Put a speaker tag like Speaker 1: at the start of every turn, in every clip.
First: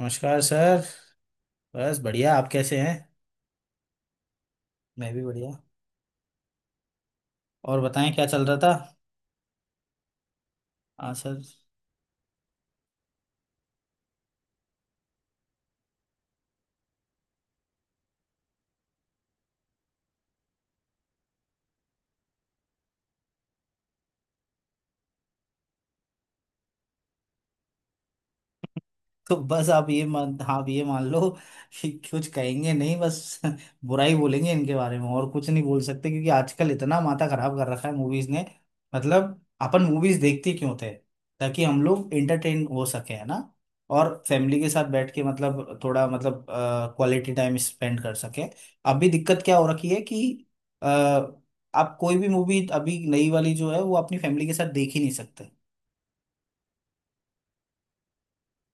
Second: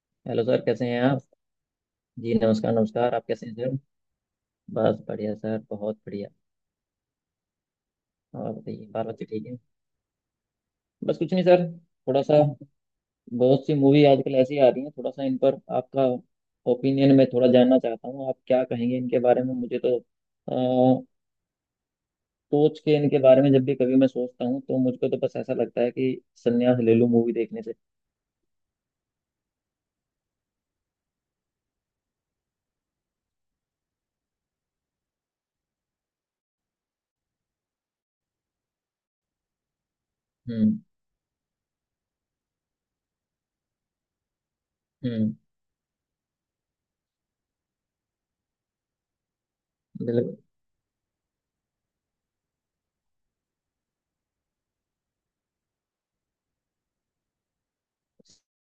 Speaker 1: नमस्कार
Speaker 2: hello sir,
Speaker 1: sir.
Speaker 2: कैसे हैं आप।
Speaker 1: बस
Speaker 2: जी
Speaker 1: बढ़िया। आप
Speaker 2: नमस्कार,
Speaker 1: कैसे हैं?
Speaker 2: नमस्कार, आप कैसे हैं सर। बस
Speaker 1: मैं भी
Speaker 2: बढ़िया
Speaker 1: बढ़िया।
Speaker 2: सर, बहुत बढ़िया।
Speaker 1: और बताएं क्या चल
Speaker 2: और
Speaker 1: रहा था।
Speaker 2: बताइए, बाल बच्चे ठीक है।
Speaker 1: हाँ
Speaker 2: बस कुछ
Speaker 1: सर।
Speaker 2: नहीं सर। थोड़ा सा। बहुत सी मूवी आजकल ऐसी आ रही हैं, थोड़ा सा इन पर आपका ओपिनियन मैं थोड़ा जानना चाहता हूँ, आप क्या कहेंगे इनके बारे में। मुझे तो अ, सोच के इनके बारे में जब भी कभी मैं सोचता हूँ तो मुझको तो बस ऐसा लगता है कि संन्यास ले लूँ मूवी देखने से।
Speaker 1: तो बस आप ये मान लो कि कुछ कहेंगे नहीं, बस बुराई बोलेंगे इनके बारे में और कुछ नहीं बोल सकते, क्योंकि आजकल इतना माथा खराब कर रखा है मूवीज ने। मतलब अपन मूवीज देखते क्यों
Speaker 2: हम्म।
Speaker 1: थे? ताकि हम लोग एंटरटेन हो सके है ना? और फैमिली के साथ बैठ के
Speaker 2: हम्म।
Speaker 1: मतलब थोड़ा मतलब क्वालिटी टाइम स्पेंड कर सके अभी दिक्कत क्या हो रखी है
Speaker 2: बिल्कुल।
Speaker 1: कि अ, आप कोई भी मूवी अभी नई वाली जो है वो अपनी फैमिली के साथ देख ही नहीं सकते।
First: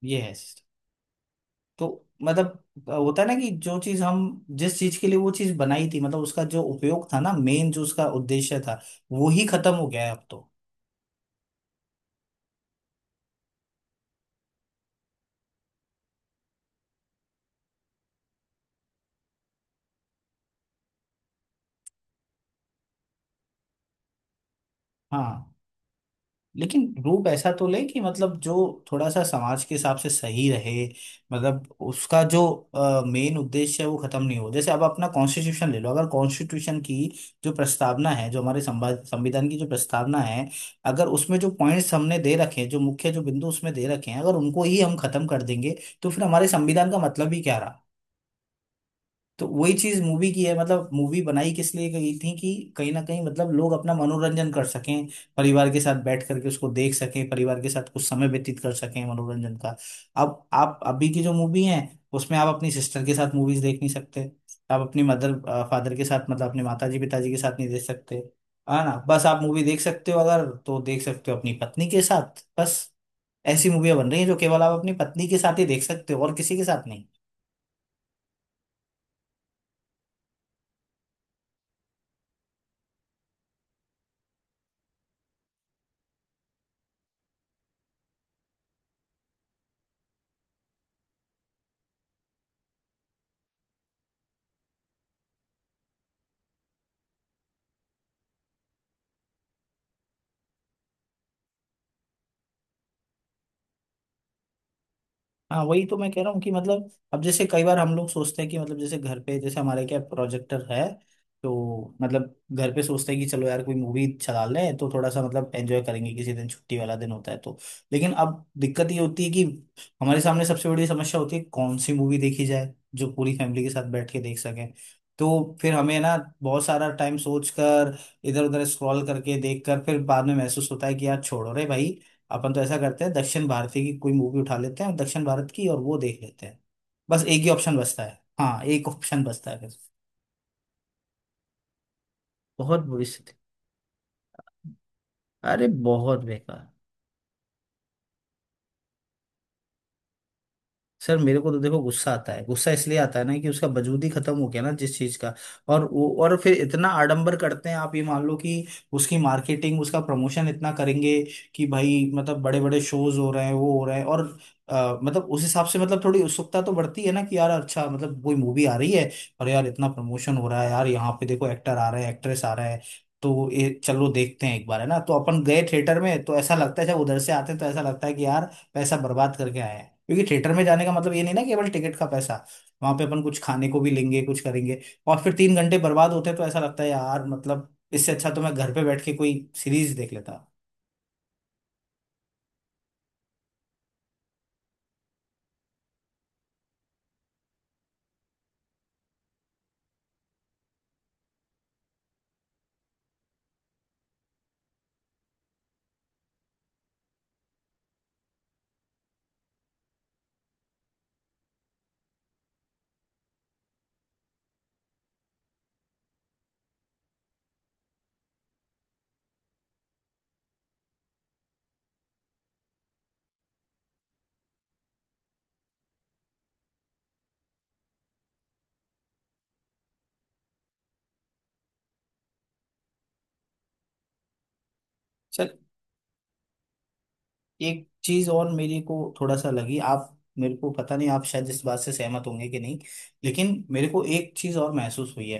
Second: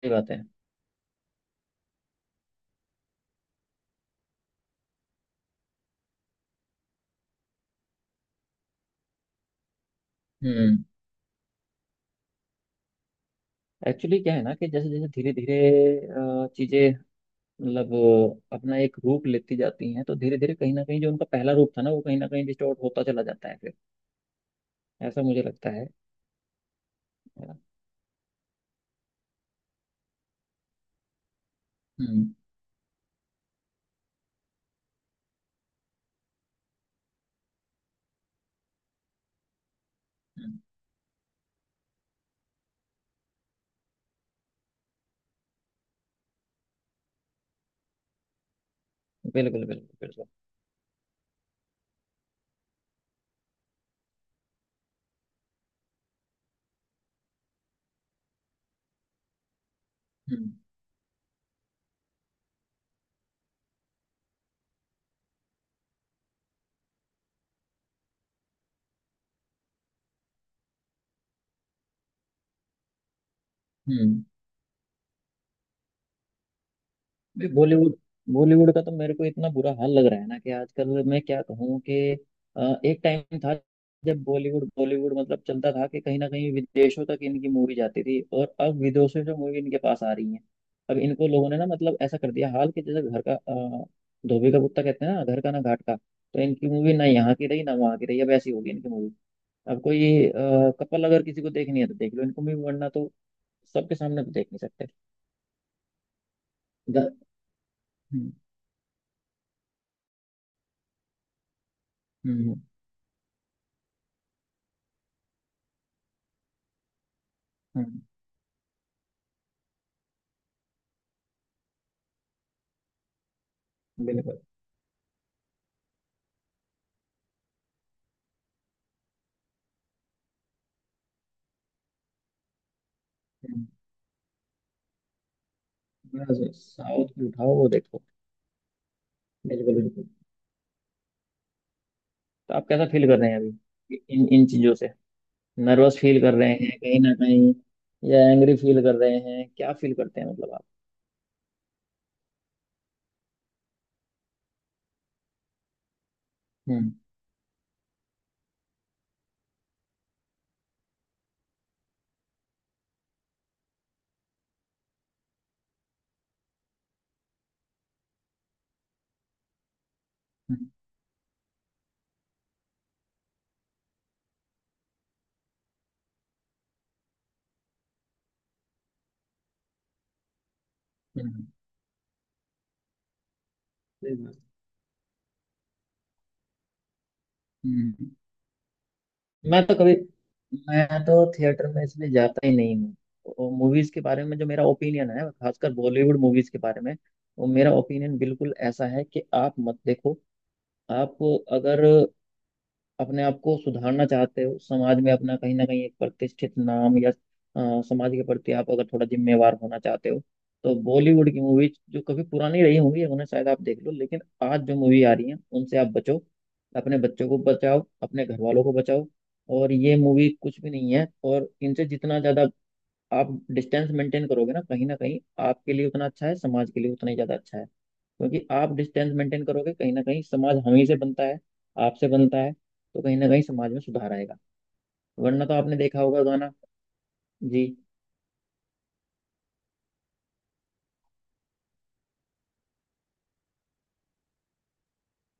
Speaker 2: सही
Speaker 1: ये
Speaker 2: बात
Speaker 1: है।
Speaker 2: है।
Speaker 1: तो मतलब होता है ना कि जो चीज हम जिस चीज के लिए वो चीज बनाई थी, मतलब उसका जो उपयोग था ना, मेन जो उसका उद्देश्य था, वो ही खत्म हो गया है अब तो।
Speaker 2: हम्म। एक्चुअली क्या है ना कि जैसे जैसे धीरे धीरे चीजें मतलब अपना एक रूप लेती जाती हैं तो धीरे धीरे कहीं ना कहीं जो उनका पहला रूप था ना वो कहीं ना कहीं डिस्टॉर्ट होता चला जाता है फिर, ऐसा मुझे
Speaker 1: हाँ।
Speaker 2: लगता है।
Speaker 1: लेकिन रूप
Speaker 2: है
Speaker 1: ऐसा
Speaker 2: ना?
Speaker 1: तो ले कि मतलब जो थोड़ा सा समाज के हिसाब से सही रहे। मतलब उसका
Speaker 2: हम्म।
Speaker 1: जो मेन उद्देश्य है वो खत्म नहीं हो। जैसे अब अपना कॉन्स्टिट्यूशन ले लो, अगर कॉन्स्टिट्यूशन की जो प्रस्तावना है, जो हमारे संविधान की जो प्रस्तावना है,
Speaker 2: हम्म,
Speaker 1: अगर उसमें जो पॉइंट्स हमने दे रखे हैं, जो मुख्य जो बिंदु उसमें दे रखे हैं, अगर उनको ही हम खत्म कर देंगे तो फिर हमारे संविधान का मतलब ही क्या रहा? तो
Speaker 2: बिल्कुल
Speaker 1: वही
Speaker 2: बिल्कुल
Speaker 1: चीज
Speaker 2: बिल्कुल।
Speaker 1: मूवी की है। मतलब मूवी बनाई किस लिए गई थी कि कहीं ना कहीं मतलब लोग अपना मनोरंजन कर सकें, परिवार के साथ बैठ करके उसको देख सकें, परिवार के साथ कुछ समय व्यतीत कर सकें मनोरंजन का। अब
Speaker 2: हम्म।
Speaker 1: आप अभी की जो मूवी है, उसमें आप अपनी सिस्टर के साथ मूवीज देख नहीं सकते। आप अपनी मदर फादर के साथ, मतलब अपने माताजी पिताजी के साथ नहीं देख सकते। है ना? बस आप मूवी देख सकते हो, अगर तो देख सकते हो अपनी पत्नी के साथ बस। ऐसी मूवियां बन रही
Speaker 2: हम्म।
Speaker 1: हैं जो केवल आप अपनी पत्नी के साथ ही देख सकते हो और किसी के साथ नहीं।
Speaker 2: भाई बॉलीवुड बॉलीवुड का तो मेरे को इतना बुरा हाल लग रहा है ना, कि आजकल मैं क्या कहूँ कि एक टाइम था जब बॉलीवुड बॉलीवुड मतलब चलता था, कि कहीं ना कहीं विदेशों तक इनकी मूवी जाती थी और अब विदेशों से मूवी इनके पास आ रही है। अब इनको लोगों ने ना मतलब ऐसा कर दिया हाल कि जैसे घर का धोबी का कुत्ता कहते हैं ना, घर का ना घाट का। तो इनकी मूवी ना यहाँ की रही ना वहाँ की रही, अब ऐसी होगी इनकी मूवी। अब कोई कपल अगर किसी को देखनी है तो देख लो इनको मूवी, वरना तो सबके सामने तो देख नहीं सकते।
Speaker 1: हाँ, वही तो मैं कह रहा हूँ कि मतलब
Speaker 2: द-
Speaker 1: अब जैसे कई बार हम लोग
Speaker 2: हम्म।
Speaker 1: सोचते हैं कि मतलब जैसे घर पे, जैसे हमारे क्या प्रोजेक्टर है तो मतलब
Speaker 2: हम्म।
Speaker 1: घर पे सोचते हैं कि चलो यार कोई मूवी चला लें तो थोड़ा सा मतलब एंजॉय करेंगे, किसी दिन छुट्टी वाला दिन होता है तो।
Speaker 2: हम्म,
Speaker 1: लेकिन अब दिक्कत ये होती है कि हमारे सामने सबसे बड़ी समस्या होती है कौन सी मूवी देखी जाए जो पूरी फैमिली के साथ बैठ के देख
Speaker 2: बिल्कुल।
Speaker 1: सकें। तो फिर हमें ना बहुत सारा टाइम सोच कर इधर उधर स्क्रॉल करके देख कर फिर बाद में महसूस होता है कि यार छोड़ो रे भाई, अपन तो ऐसा करते हैं, दक्षिण भारतीय की कोई मूवी उठा लेते हैं दक्षिण भारत की और वो देख लेते हैं।
Speaker 2: साउथ
Speaker 1: बस
Speaker 2: की
Speaker 1: एक ही
Speaker 2: उठाओ, वो
Speaker 1: ऑप्शन
Speaker 2: देखो।
Speaker 1: बचता है, हाँ एक ऑप्शन बचता है फिर।
Speaker 2: बिल्कुल बिल्कुल। तो आप
Speaker 1: बहुत
Speaker 2: कैसा
Speaker 1: बुरी
Speaker 2: फील कर रहे
Speaker 1: स्थिति।
Speaker 2: हैं अभी इन इन चीजों से।
Speaker 1: अरे
Speaker 2: नर्वस फील
Speaker 1: बहुत
Speaker 2: कर रहे
Speaker 1: बेकार।
Speaker 2: हैं कहीं ना कहीं, या एंग्री फील कर रहे हैं, क्या फील करते हैं मतलब आप।
Speaker 1: सर मेरे को तो देखो गुस्सा आता है। गुस्सा इसलिए आता है ना कि उसका वजूद ही खत्म हो गया ना, जिस चीज का। और वो और फिर इतना
Speaker 2: हम्म।
Speaker 1: आडंबर करते हैं, आप ये मान लो कि उसकी मार्केटिंग, उसका प्रमोशन इतना करेंगे कि भाई मतलब बड़े बड़े शोज हो रहे हैं, वो हो रहे हैं और मतलब उस हिसाब से मतलब थोड़ी उत्सुकता तो बढ़ती है ना कि यार अच्छा, मतलब कोई मूवी आ रही है और यार इतना प्रमोशन हो रहा है,
Speaker 2: हम्म।
Speaker 1: यार यहाँ पे देखो एक्टर आ रहे हैं एक्ट्रेस आ रहे हैं। तो ये चलो देखते हैं एक बार, है ना? तो अपन गए थिएटर में तो ऐसा लगता है, जब उधर से आते हैं तो ऐसा लगता है कि यार पैसा बर्बाद करके आए हैं, क्योंकि थिएटर में जाने का मतलब ये नहीं ना,
Speaker 2: हम्म,
Speaker 1: केवल टिकट का पैसा, वहां पे अपन कुछ खाने को भी
Speaker 2: सही
Speaker 1: लेंगे कुछ
Speaker 2: बात।
Speaker 1: करेंगे। और फिर तीन घंटे बर्बाद होते हैं तो ऐसा लगता है यार मतलब
Speaker 2: हम्म।
Speaker 1: इससे अच्छा तो मैं घर पे बैठ के कोई
Speaker 2: मैं तो
Speaker 1: सीरीज
Speaker 2: कभी
Speaker 1: देख लेता।
Speaker 2: मैं तो थिएटर में इसलिए जाता ही नहीं हूँ। मूवीज के बारे में जो मेरा ओपिनियन है, खासकर बॉलीवुड मूवीज के बारे में, वो मेरा ओपिनियन बिल्कुल ऐसा है कि आप मत देखो। आप अगर अपने आप को सुधारना चाहते हो, समाज में अपना कहीं ना कहीं एक प्रतिष्ठित नाम, या समाज के प्रति आप अगर थोड़ा जिम्मेवार होना चाहते हो, तो बॉलीवुड की मूवीज जो कभी पुरानी रही होंगी उन्हें शायद आप देख लो, लेकिन आज जो मूवी आ रही है उनसे आप बचो। अपने बच्चों को बचाओ, अपने घर वालों को बचाओ, और ये मूवी कुछ भी नहीं है। और इनसे जितना ज्यादा आप डिस्टेंस मेंटेन करोगे ना कहीं ना कहीं, आपके लिए उतना अच्छा है, समाज के लिए उतना ही ज्यादा अच्छा है। क्योंकि आप डिस्टेंस मेंटेन करोगे कहीं ना कहीं, समाज हम ही से बनता है, आपसे बनता है, तो कहीं ना कहीं समाज में सुधार आएगा। वरना तो आपने देखा होगा गाना। जी।
Speaker 1: एक चीज और मेरे को थोड़ा सा लगी, आप, मेरे को पता नहीं आप शायद इस बात से सहमत होंगे कि नहीं, लेकिन मेरे को एक चीज और महसूस हुई है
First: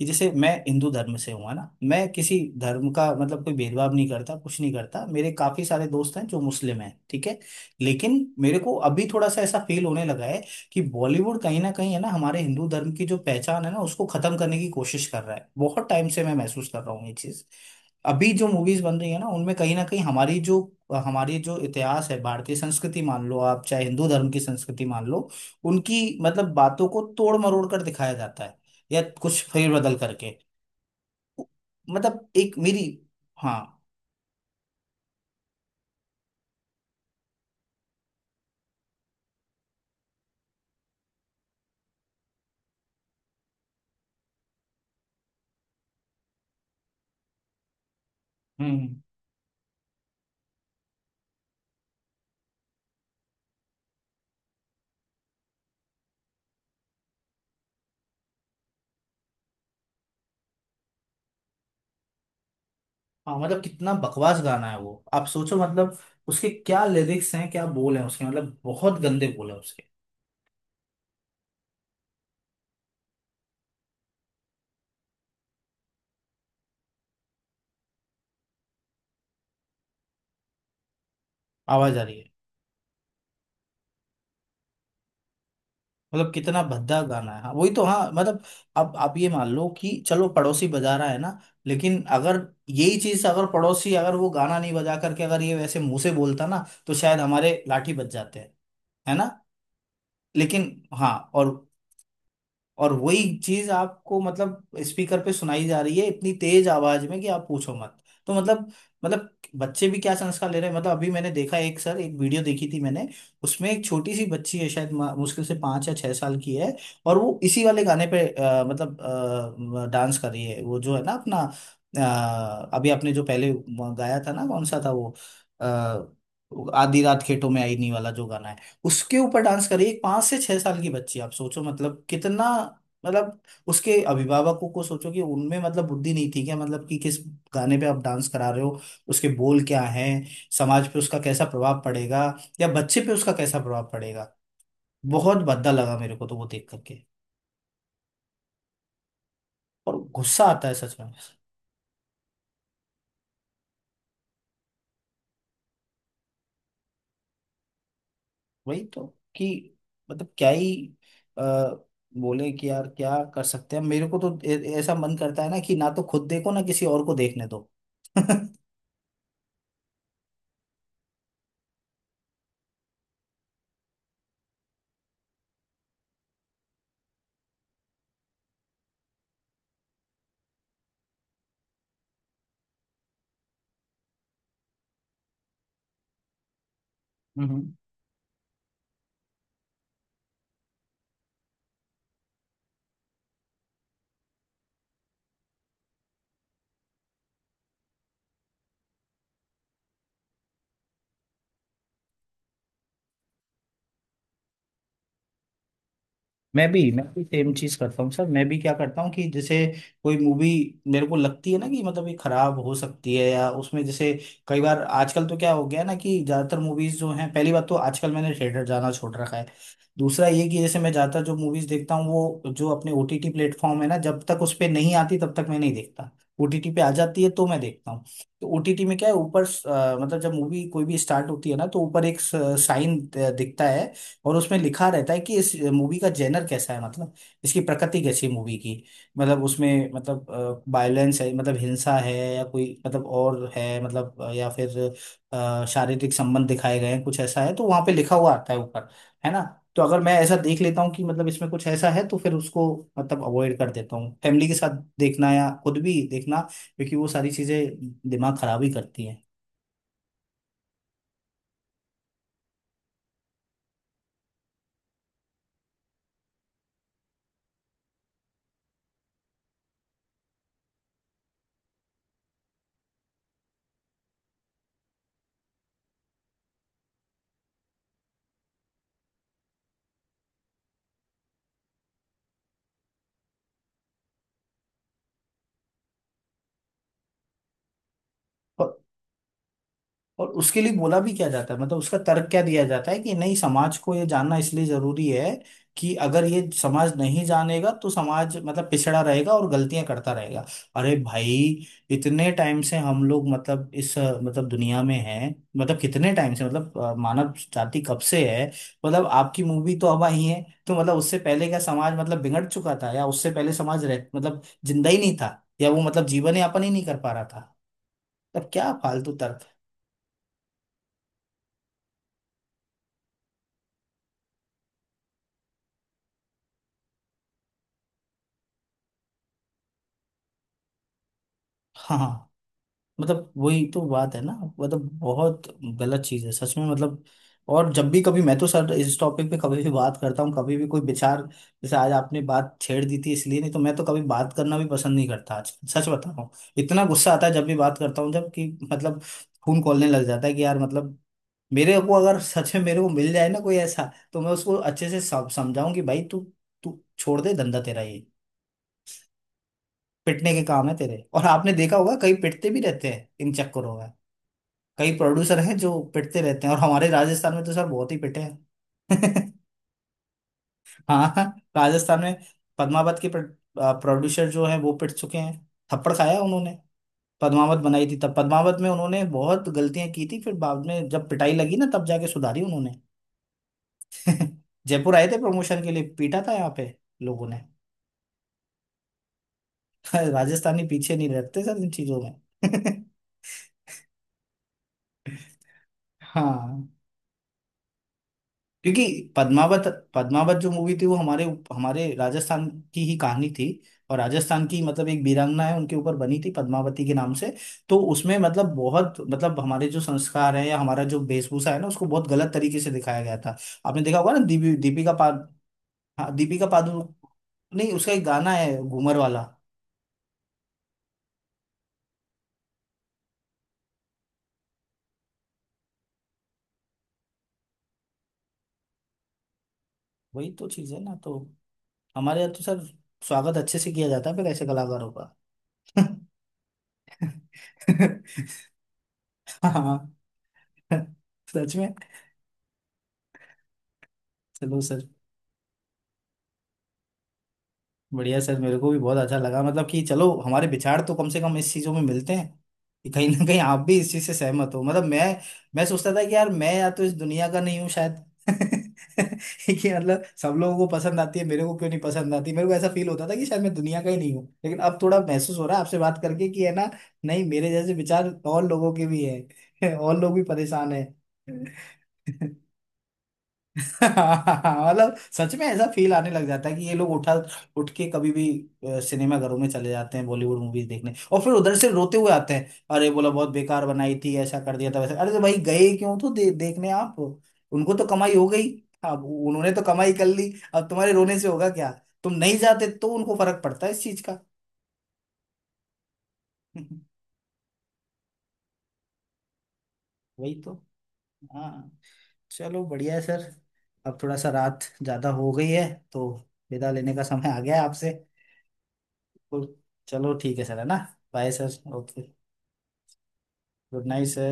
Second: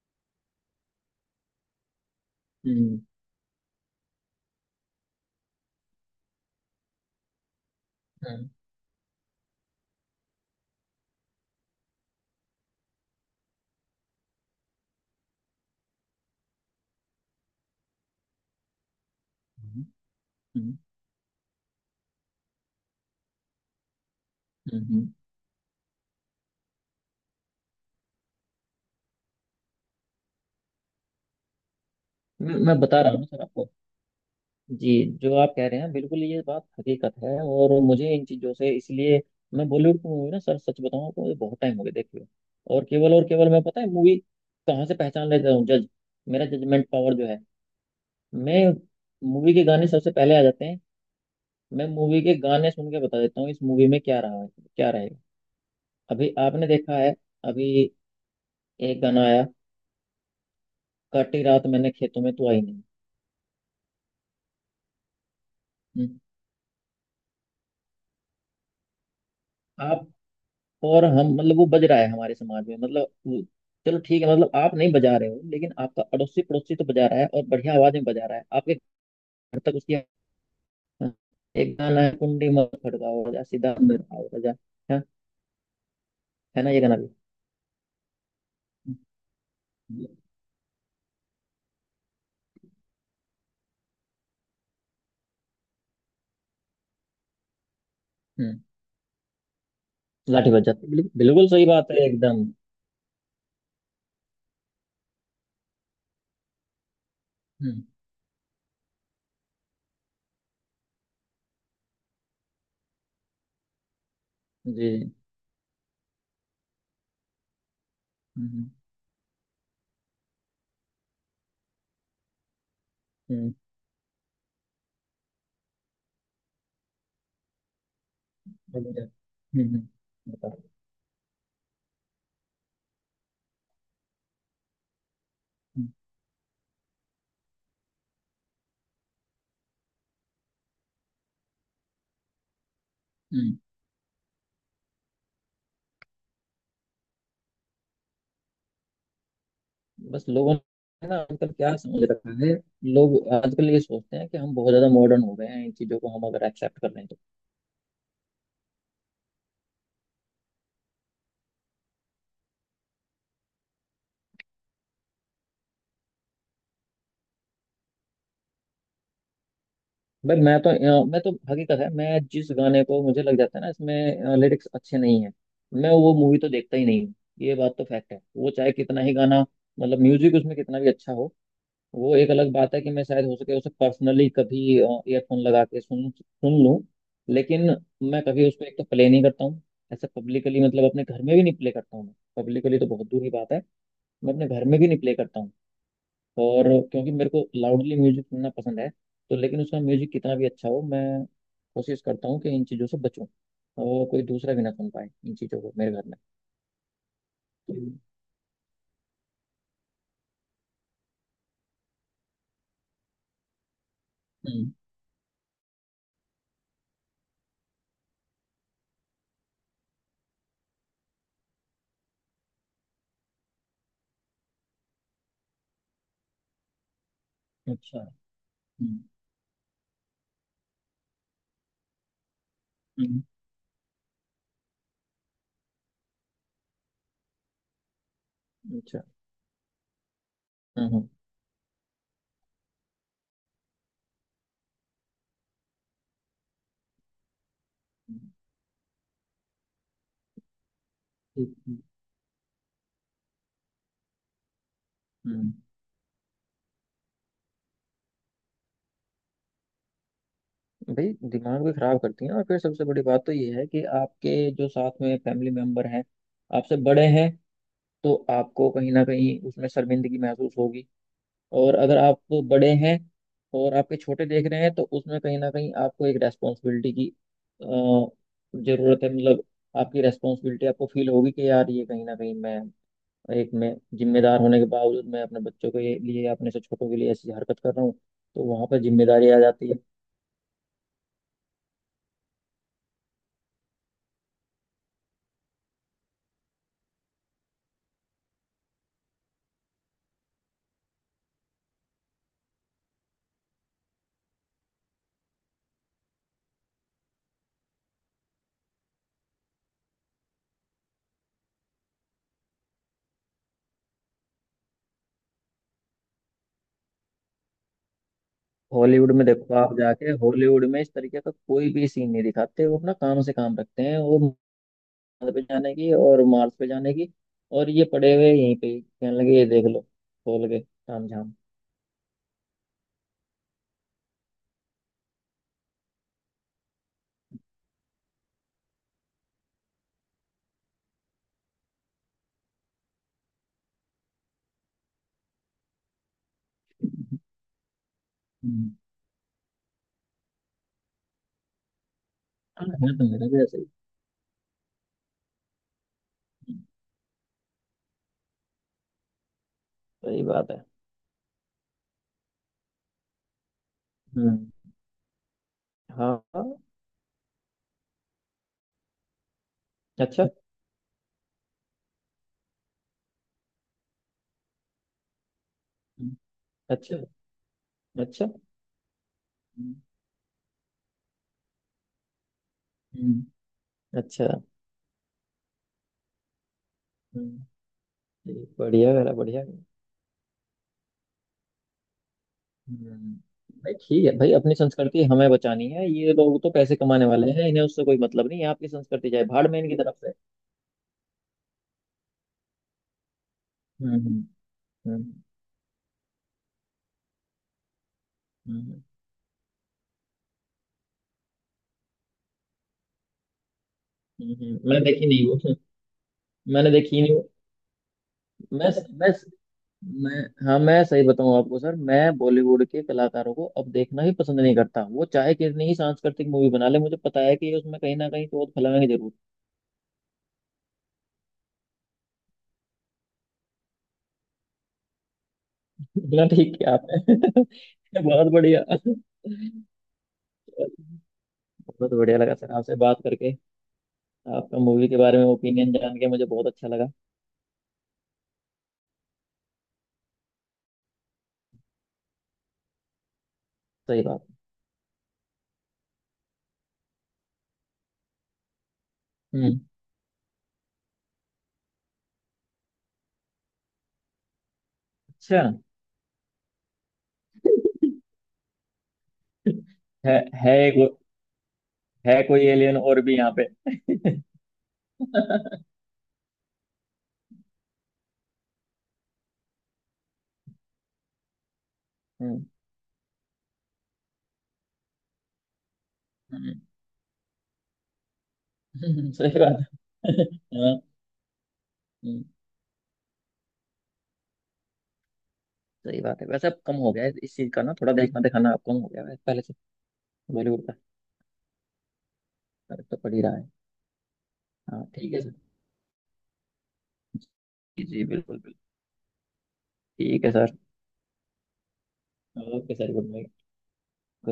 Speaker 1: कि जैसे मैं हिंदू धर्म से हूँ, है ना? मैं किसी धर्म
Speaker 2: हम्म।
Speaker 1: का मतलब कोई भेदभाव नहीं करता, कुछ नहीं करता। मेरे काफी सारे दोस्त हैं जो मुस्लिम हैं, ठीक है। लेकिन
Speaker 2: हम्म।
Speaker 1: मेरे को अभी थोड़ा सा ऐसा फील होने लगा है कि बॉलीवुड कहीं ना कहीं है ना हमारे हिंदू धर्म की जो पहचान है ना उसको खत्म करने की कोशिश कर रहा है, बहुत टाइम से मैं महसूस कर रहा हूँ ये चीज। अभी जो मूवीज बन रही है ना उनमें कहीं ना कहीं
Speaker 2: हम्म।
Speaker 1: हमारी जो इतिहास है, भारतीय संस्कृति मान लो आप, चाहे हिंदू धर्म की संस्कृति
Speaker 2: हम्म।
Speaker 1: मान
Speaker 2: हम्म।
Speaker 1: लो, उनकी मतलब बातों को तोड़ मरोड़ कर दिखाया जाता है, या कुछ फेर बदल करके। मतलब एक
Speaker 2: मैं
Speaker 1: मेरी।
Speaker 2: बता रहा हूँ सर
Speaker 1: हाँ।
Speaker 2: आपको। जी, जो आप कह रहे हैं बिल्कुल ये बात हकीकत है, और मुझे इन चीज़ों से इसलिए मैं बॉलीवुड की मूवी ना सर सच बताऊं आपको ये बहुत टाइम हो गया देखे हुए। और केवल और केवल, मैं पता है मूवी कहाँ से पहचान लेता हूँ, जज मेरा जजमेंट पावर जो है। मैं
Speaker 1: हम्म।
Speaker 2: मूवी के गाने सबसे पहले आ जाते हैं। मैं मूवी के गाने सुन के बता देता हूँ इस मूवी में क्या रहा है, क्या रहेगा। अभी आपने देखा है, अभी एक गाना आया, काटी रात मैंने खेतों में तू आई नहीं।
Speaker 1: हाँ। मतलब कितना बकवास गाना है वो, आप सोचो मतलब
Speaker 2: हम्म।
Speaker 1: उसके क्या लिरिक्स हैं, क्या बोल हैं उसके, मतलब बहुत गंदे बोल हैं उसके।
Speaker 2: आप और हम मतलब वो बज रहा है हमारे समाज में, मतलब चलो ठीक है, मतलब आप नहीं बजा रहे हो, लेकिन आपका अड़ोसी पड़ोसी तो बजा रहा है, और बढ़िया आवाज में बजा रहा है, आपके घर तक उसकी हाँ, एक
Speaker 1: आवाज
Speaker 2: गाना
Speaker 1: आ
Speaker 2: है,
Speaker 1: रही है।
Speaker 2: कुंडी मत खड़काओ राजा, सीधा अंदर आओ राजा। है
Speaker 1: मतलब कितना
Speaker 2: है ना, ये गाना
Speaker 1: भद्दा
Speaker 2: भी।
Speaker 1: गाना है, हाँ वही तो, हाँ मतलब। अब आप ये मान लो कि चलो पड़ोसी बजा रहा है ना, लेकिन अगर यही चीज अगर पड़ोसी अगर वो गाना नहीं बजा करके अगर ये वैसे मुंह से बोलता ना तो शायद हमारे लाठी बज जाते हैं,
Speaker 2: हम्म।
Speaker 1: है ना?
Speaker 2: लाठी बज
Speaker 1: लेकिन
Speaker 2: जाती है। बिल्कुल
Speaker 1: हाँ,
Speaker 2: बिल्कुल
Speaker 1: और
Speaker 2: सही बात है एकदम।
Speaker 1: वही चीज आपको मतलब स्पीकर पे सुनाई जा रही है इतनी तेज आवाज में कि आप पूछो
Speaker 2: हम्म।
Speaker 1: मत। तो मतलब मतलब बच्चे भी क्या संस्कार ले रहे हैं, मतलब अभी मैंने देखा एक सर, एक वीडियो देखी थी मैंने, उसमें एक छोटी सी बच्ची है शायद
Speaker 2: जी।
Speaker 1: मुश्किल से पाँच या छह साल की है। और वो इसी वाले गाने पे
Speaker 2: हम्म।
Speaker 1: मतलब डांस कर रही है, वो जो है ना अपना, अभी आपने जो पहले
Speaker 2: हम्म।
Speaker 1: गाया था ना, कौन सा था वो, आ, आधी रात खेतों में आईनी वाला जो गाना है,
Speaker 2: हम्म।
Speaker 1: उसके ऊपर
Speaker 2: हम्म,
Speaker 1: डांस कर रही है एक पांच
Speaker 2: हम्म,
Speaker 1: से छह
Speaker 2: बताओ।
Speaker 1: साल की बच्ची, आप सोचो मतलब कितना। मतलब उसके अभिभावकों को सोचो कि उनमें मतलब बुद्धि नहीं थी क्या, मतलब कि किस गाने पे आप डांस करा रहे हो? उसके बोल क्या हैं? समाज पे उसका कैसा प्रभाव पड़ेगा या बच्चे पे उसका कैसा
Speaker 2: हम्म,
Speaker 1: प्रभाव पड़ेगा? बहुत भद्दा लगा मेरे को तो वो देख करके, और
Speaker 2: बस
Speaker 1: गुस्सा
Speaker 2: लोगों
Speaker 1: आता है सच में।
Speaker 2: ने ना आजकल क्या समझ रखा है। लोग आजकल ये सोचते हैं कि हम बहुत ज्यादा मॉडर्न हो गए हैं, इन चीजों को हम अगर एक्सेप्ट कर लें तो
Speaker 1: वही तो, कि मतलब क्या ही आ, बोले कि यार क्या कर सकते हैं, मेरे को तो ऐसा मन करता है ना कि ना तो खुद देखो ना किसी और को देखने दो।
Speaker 2: भाई मैं तो हकीकत है, मैं जिस गाने को मुझे लग जाता है ना इसमें लिरिक्स अच्छे नहीं है, मैं वो मूवी तो देखता ही नहीं हूँ। ये बात तो फैक्ट है। वो चाहे कितना ही गाना मतलब म्यूजिक उसमें कितना भी अच्छा हो, वो एक अलग बात है कि मैं शायद हो सके उसे पर्सनली कभी ईयरफोन लगा के सुन सुन लूं, लेकिन
Speaker 1: हम्म।
Speaker 2: मैं कभी उसको एक तो प्ले नहीं करता हूँ। ऐसा पब्लिकली मतलब अपने घर में भी नहीं प्ले करता हूँ मैं, पब्लिकली तो बहुत दूर की बात है, मैं अपने घर में भी नहीं प्ले करता हूँ। और क्योंकि मेरे को लाउडली म्यूजिक सुनना पसंद है, तो लेकिन उसका म्यूजिक कितना भी अच्छा हो मैं कोशिश करता हूँ कि इन चीज़ों से बचूं, और कोई दूसरा भी ना सुन पाए इन चीज़ों को मेरे घर में।
Speaker 1: मैं भी सेम चीज
Speaker 2: हम्म।
Speaker 1: करता हूँ सर, मैं भी क्या करता हूँ कि जैसे कोई मूवी मेरे को लगती है ना कि मतलब ये खराब हो सकती है या उसमें जैसे, कई
Speaker 2: हम्म,
Speaker 1: बार आजकल तो क्या हो गया है ना कि ज्यादातर मूवीज जो हैं, पहली बात तो आजकल मैंने थिएटर जाना छोड़ रखा है। दूसरा ये कि जैसे मैं ज्यादातर जो मूवीज देखता हूँ, वो जो अपने ओटीटी प्लेटफॉर्म है ना, जब तक उस पे नहीं आती तब तक मैं नहीं देखता। ओटीटी पे आ जाती है तो मैं देखता
Speaker 2: अच्छा।
Speaker 1: हूँ। तो ओटीटी में
Speaker 2: हम्म।
Speaker 1: क्या है, ऊपर मतलब जब मूवी कोई भी स्टार्ट होती है ना तो ऊपर एक साइन
Speaker 2: हम्म,
Speaker 1: दिखता है, और उसमें लिखा रहता है कि इस मूवी का जेनर कैसा है, मतलब इसकी प्रकृति कैसी है मूवी की।
Speaker 2: अच्छा।
Speaker 1: मतलब उसमें मतलब
Speaker 2: हम्म।
Speaker 1: वायलेंस है, मतलब हिंसा है, या कोई मतलब और है, मतलब या फिर शारीरिक संबंध दिखाए गए हैं, कुछ ऐसा है तो वहां पे लिखा
Speaker 2: हम्म।
Speaker 1: हुआ आता है ऊपर, है ना? तो अगर मैं ऐसा देख लेता हूँ कि मतलब इसमें कुछ
Speaker 2: हम्म,
Speaker 1: ऐसा है, तो फिर उसको मतलब अवॉइड कर देता हूँ, फैमिली के साथ देखना या
Speaker 2: हम्म।
Speaker 1: खुद भी देखना, क्योंकि वो सारी चीजें दिमाग खराब ही करती
Speaker 2: भाई दिमाग भी खराब करती हैं, और फिर सबसे बड़ी बात तो ये है कि आपके जो साथ में फैमिली मेंबर हैं आपसे बड़े हैं, तो आपको कहीं ना कहीं उसमें शर्मिंदगी महसूस होगी। और अगर आप बड़े हैं और आपके छोटे देख रहे हैं, तो उसमें कहीं ना कहीं आपको एक रेस्पॉन्सिबिलिटी की अ, जरूरत है, मतलब आपकी रेस्पॉन्सिबिलिटी आपको फील होगी कि यार ये कहीं ना कहीं मैं एक मैं जिम्मेदार होने के बावजूद मैं अपने बच्चों के लिए, अपने से छोटों के लिए ऐसी हरकत कर रहा हूँ, तो वहां
Speaker 1: हैं।
Speaker 2: पर जिम्मेदारी आ जाती है।
Speaker 1: और उसके लिए बोला भी क्या जाता है, मतलब उसका तर्क क्या दिया जाता है कि नहीं समाज को ये जानना इसलिए जरूरी है कि अगर ये समाज नहीं जानेगा तो समाज मतलब पिछड़ा रहेगा और गलतियां करता रहेगा। अरे भाई, इतने टाइम से हम लोग मतलब इस मतलब दुनिया में हैं, मतलब कितने टाइम से, मतलब मानव जाति कब से है। मतलब आपकी मूवी तो अब आई है, तो मतलब उससे पहले क्या समाज मतलब बिगड़ चुका था, या उससे पहले समाज रह मतलब जिंदा ही नहीं था, या वो मतलब जीवन यापन ही नहीं कर पा रहा था? तब क्या
Speaker 2: हॉलीवुड
Speaker 1: फालतू
Speaker 2: में
Speaker 1: तर्क।
Speaker 2: देखो आप जाके, हॉलीवुड में इस तरीके का कोई भी सीन नहीं दिखाते, वो अपना काम से काम रखते हैं। वो मार्स पे जाने की और मार्स पे जाने की, और ये पड़े हुए यहीं पे ही, कहने लगे ये देख लो खोल के ताम झाम।
Speaker 1: हाँ हाँ। मतलब वही तो बात है ना, मतलब बहुत गलत चीज है सच में। मतलब और जब भी कभी मैं तो सर इस टॉपिक पे कभी भी बात करता हूँ, कभी भी कोई विचार, जैसे आज आपने बात छेड़ दी थी, इसलिए, नहीं तो मैं तो कभी बात करना भी पसंद नहीं करता, आज सच बता रहा हूँ। इतना गुस्सा आता है जब भी बात करता हूँ, जब कि
Speaker 2: हम्म,
Speaker 1: मतलब खून खौलने लग जाता है कि यार मतलब मेरे को अगर सच में
Speaker 2: हाँ,
Speaker 1: मेरे को
Speaker 2: है तो
Speaker 1: मिल
Speaker 2: मेरा
Speaker 1: जाए ना
Speaker 2: भी
Speaker 1: कोई
Speaker 2: ऐसा ही।
Speaker 1: ऐसा, तो मैं उसको अच्छे से समझाऊं कि भाई तू
Speaker 2: हम्म,
Speaker 1: तू छोड़ दे धंधा तेरा ये,
Speaker 2: सही
Speaker 1: पिटने के
Speaker 2: बात है।
Speaker 1: काम है तेरे। और आपने देखा होगा कई पिटते भी रहते हैं इन चक्करों में।
Speaker 2: हम्म।
Speaker 1: कई प्रोड्यूसर हैं जो
Speaker 2: हाँ
Speaker 1: पिटते
Speaker 2: हाँ,
Speaker 1: रहते हैं, और हमारे राजस्थान में तो सर बहुत ही पिटे हैं।
Speaker 2: अच्छा।
Speaker 1: हाँ, राजस्थान में पद्मावत के प्रोड्यूसर जो है वो पिट चुके हैं। थप्पड़
Speaker 2: हम्म,
Speaker 1: खाया उन्होंने।
Speaker 2: अच्छा।
Speaker 1: पद्मावत बनाई थी तब
Speaker 2: अच्छा।
Speaker 1: पद्मावत में उन्होंने बहुत
Speaker 2: हम्म।
Speaker 1: गलतियां की थी, फिर बाद में जब पिटाई लगी ना, तब जाके सुधारी उन्होंने।
Speaker 2: हम्म, अच्छा।
Speaker 1: जयपुर आए थे प्रमोशन के लिए, पीटा था यहाँ पे लोगों
Speaker 2: हम्म,
Speaker 1: ने।
Speaker 2: ठीक, बढ़िया करा, बढ़िया।
Speaker 1: राजस्थानी पीछे नहीं रहते सर इन चीजों में।
Speaker 2: हम्म, भाई ठीक है भाई, अपनी संस्कृति हमें बचानी है, ये लोग तो
Speaker 1: हाँ,
Speaker 2: पैसे कमाने वाले हैं, इन्हें उससे कोई मतलब नहीं है, आपकी संस्कृति
Speaker 1: क्योंकि
Speaker 2: चाहे भाड़ में
Speaker 1: पद्मावत
Speaker 2: इनकी तरफ से।
Speaker 1: पद्मावत जो मूवी थी वो हमारे हमारे राजस्थान की ही कहानी थी। और
Speaker 2: हम्म।
Speaker 1: राजस्थान की मतलब एक
Speaker 2: हम्म।
Speaker 1: वीरांगना है, उनके ऊपर बनी थी पद्मावती के नाम से। तो उसमें मतलब
Speaker 2: हम्म।
Speaker 1: बहुत मतलब हमारे जो संस्कार है या हमारा जो वेशभूषा है ना उसको बहुत गलत तरीके से दिखाया गया था। आपने देखा होगा ना दीपी
Speaker 2: मैंने
Speaker 1: दीपिका
Speaker 2: देखी नहीं
Speaker 1: पाद,
Speaker 2: वो।
Speaker 1: हाँ, दीपिका
Speaker 2: मैंने
Speaker 1: पादु,
Speaker 2: देखी नहीं वो।
Speaker 1: नहीं उसका एक गाना है
Speaker 2: मैं
Speaker 1: घूमर
Speaker 2: मैं
Speaker 1: वाला।
Speaker 2: मैं हाँ, मैं सही बताऊं आपको सर, मैं बॉलीवुड के कलाकारों को अब देखना ही पसंद नहीं करता। वो चाहे कितनी ही सांस्कृतिक मूवी बना ले, मुझे पता है कि ये उसमें कहीं ना कहीं चोट फैलाएंगे जरूर।
Speaker 1: वही तो चीज है ना, तो हमारे यहाँ तो सर स्वागत अच्छे से किया जाता है फिर ऐसे कलाकारों का।
Speaker 2: बोला ठीक है आपने। बहुत बढ़िया,
Speaker 1: हाँ हाँ, सच में।
Speaker 2: बहुत बढ़िया लगा सर आपसे बात करके, आपका
Speaker 1: चलो सर,
Speaker 2: मूवी के बारे में ओपिनियन जान के मुझे बहुत अच्छा लगा।
Speaker 1: बढ़िया सर, मेरे को भी बहुत अच्छा लगा, मतलब कि चलो हमारे विचार तो कम से कम इस चीजों में मिलते हैं, कि कहीं ना कहीं आप भी इस
Speaker 2: सही
Speaker 1: चीज से
Speaker 2: बात।
Speaker 1: सहमत हो, मतलब मैं सोचता था कि यार मैं या तो इस दुनिया का नहीं हूँ शायद।
Speaker 2: हम्म।
Speaker 1: कि मतलब सब लोगों को पसंद आती है, मेरे को क्यों नहीं पसंद आती। मेरे को ऐसा फील होता था कि शायद मैं दुनिया का ही नहीं हूँ, लेकिन अब थोड़ा महसूस
Speaker 2: अच्छा।
Speaker 1: हो रहा है आपसे बात करके कि, है ना, नहीं मेरे जैसे विचार और लोगों के भी है। और लोग
Speaker 2: है।
Speaker 1: भी
Speaker 2: है
Speaker 1: परेशान है।
Speaker 2: एक- है कोई एलियन और भी यहाँ पे।
Speaker 1: मतलब सच में ऐसा फील आने लग जाता है कि ये लोग उठा उठ के कभी भी सिनेमा घरों में चले जाते हैं बॉलीवुड मूवीज देखने, और फिर उधर से रोते हुए आते
Speaker 2: हम्म,
Speaker 1: हैं। अरे, बोला बहुत बेकार बनाई थी, ऐसा कर दिया था वैसा। अरे तो भाई गए क्यों तो देखने आप, उनको तो कमाई हो गई। अब
Speaker 2: सही
Speaker 1: उन्होंने
Speaker 2: बात
Speaker 1: तो कमाई
Speaker 2: है।
Speaker 1: कर ली, अब
Speaker 2: हाँ,
Speaker 1: तुम्हारे रोने से होगा क्या? तुम
Speaker 2: हम्म,
Speaker 1: नहीं जाते तो उनको फर्क पड़ता है इस चीज का।
Speaker 2: सही बात है। वैसे अब कम हो गया है इस चीज का ना, थोड़ा देखना दिखाना अब कम हो गया है पहले से।
Speaker 1: वही तो।
Speaker 2: बॉलीवुड का
Speaker 1: हाँ, चलो
Speaker 2: फर्क
Speaker 1: बढ़िया
Speaker 2: तो
Speaker 1: है
Speaker 2: पड़ ही
Speaker 1: सर।
Speaker 2: रहा है।
Speaker 1: अब थोड़ा सा रात
Speaker 2: हाँ
Speaker 1: ज्यादा
Speaker 2: ठीक है
Speaker 1: हो
Speaker 2: सर।
Speaker 1: गई है, तो विदा लेने का समय आ गया है
Speaker 2: जी
Speaker 1: आपसे।
Speaker 2: जी, बिल्कुल बिल्कुल।
Speaker 1: चलो
Speaker 2: ठीक है
Speaker 1: ठीक है
Speaker 2: सर।
Speaker 1: सर, है ना? Bye sir. Okay,
Speaker 2: okay sir, good night.
Speaker 1: Good night sir.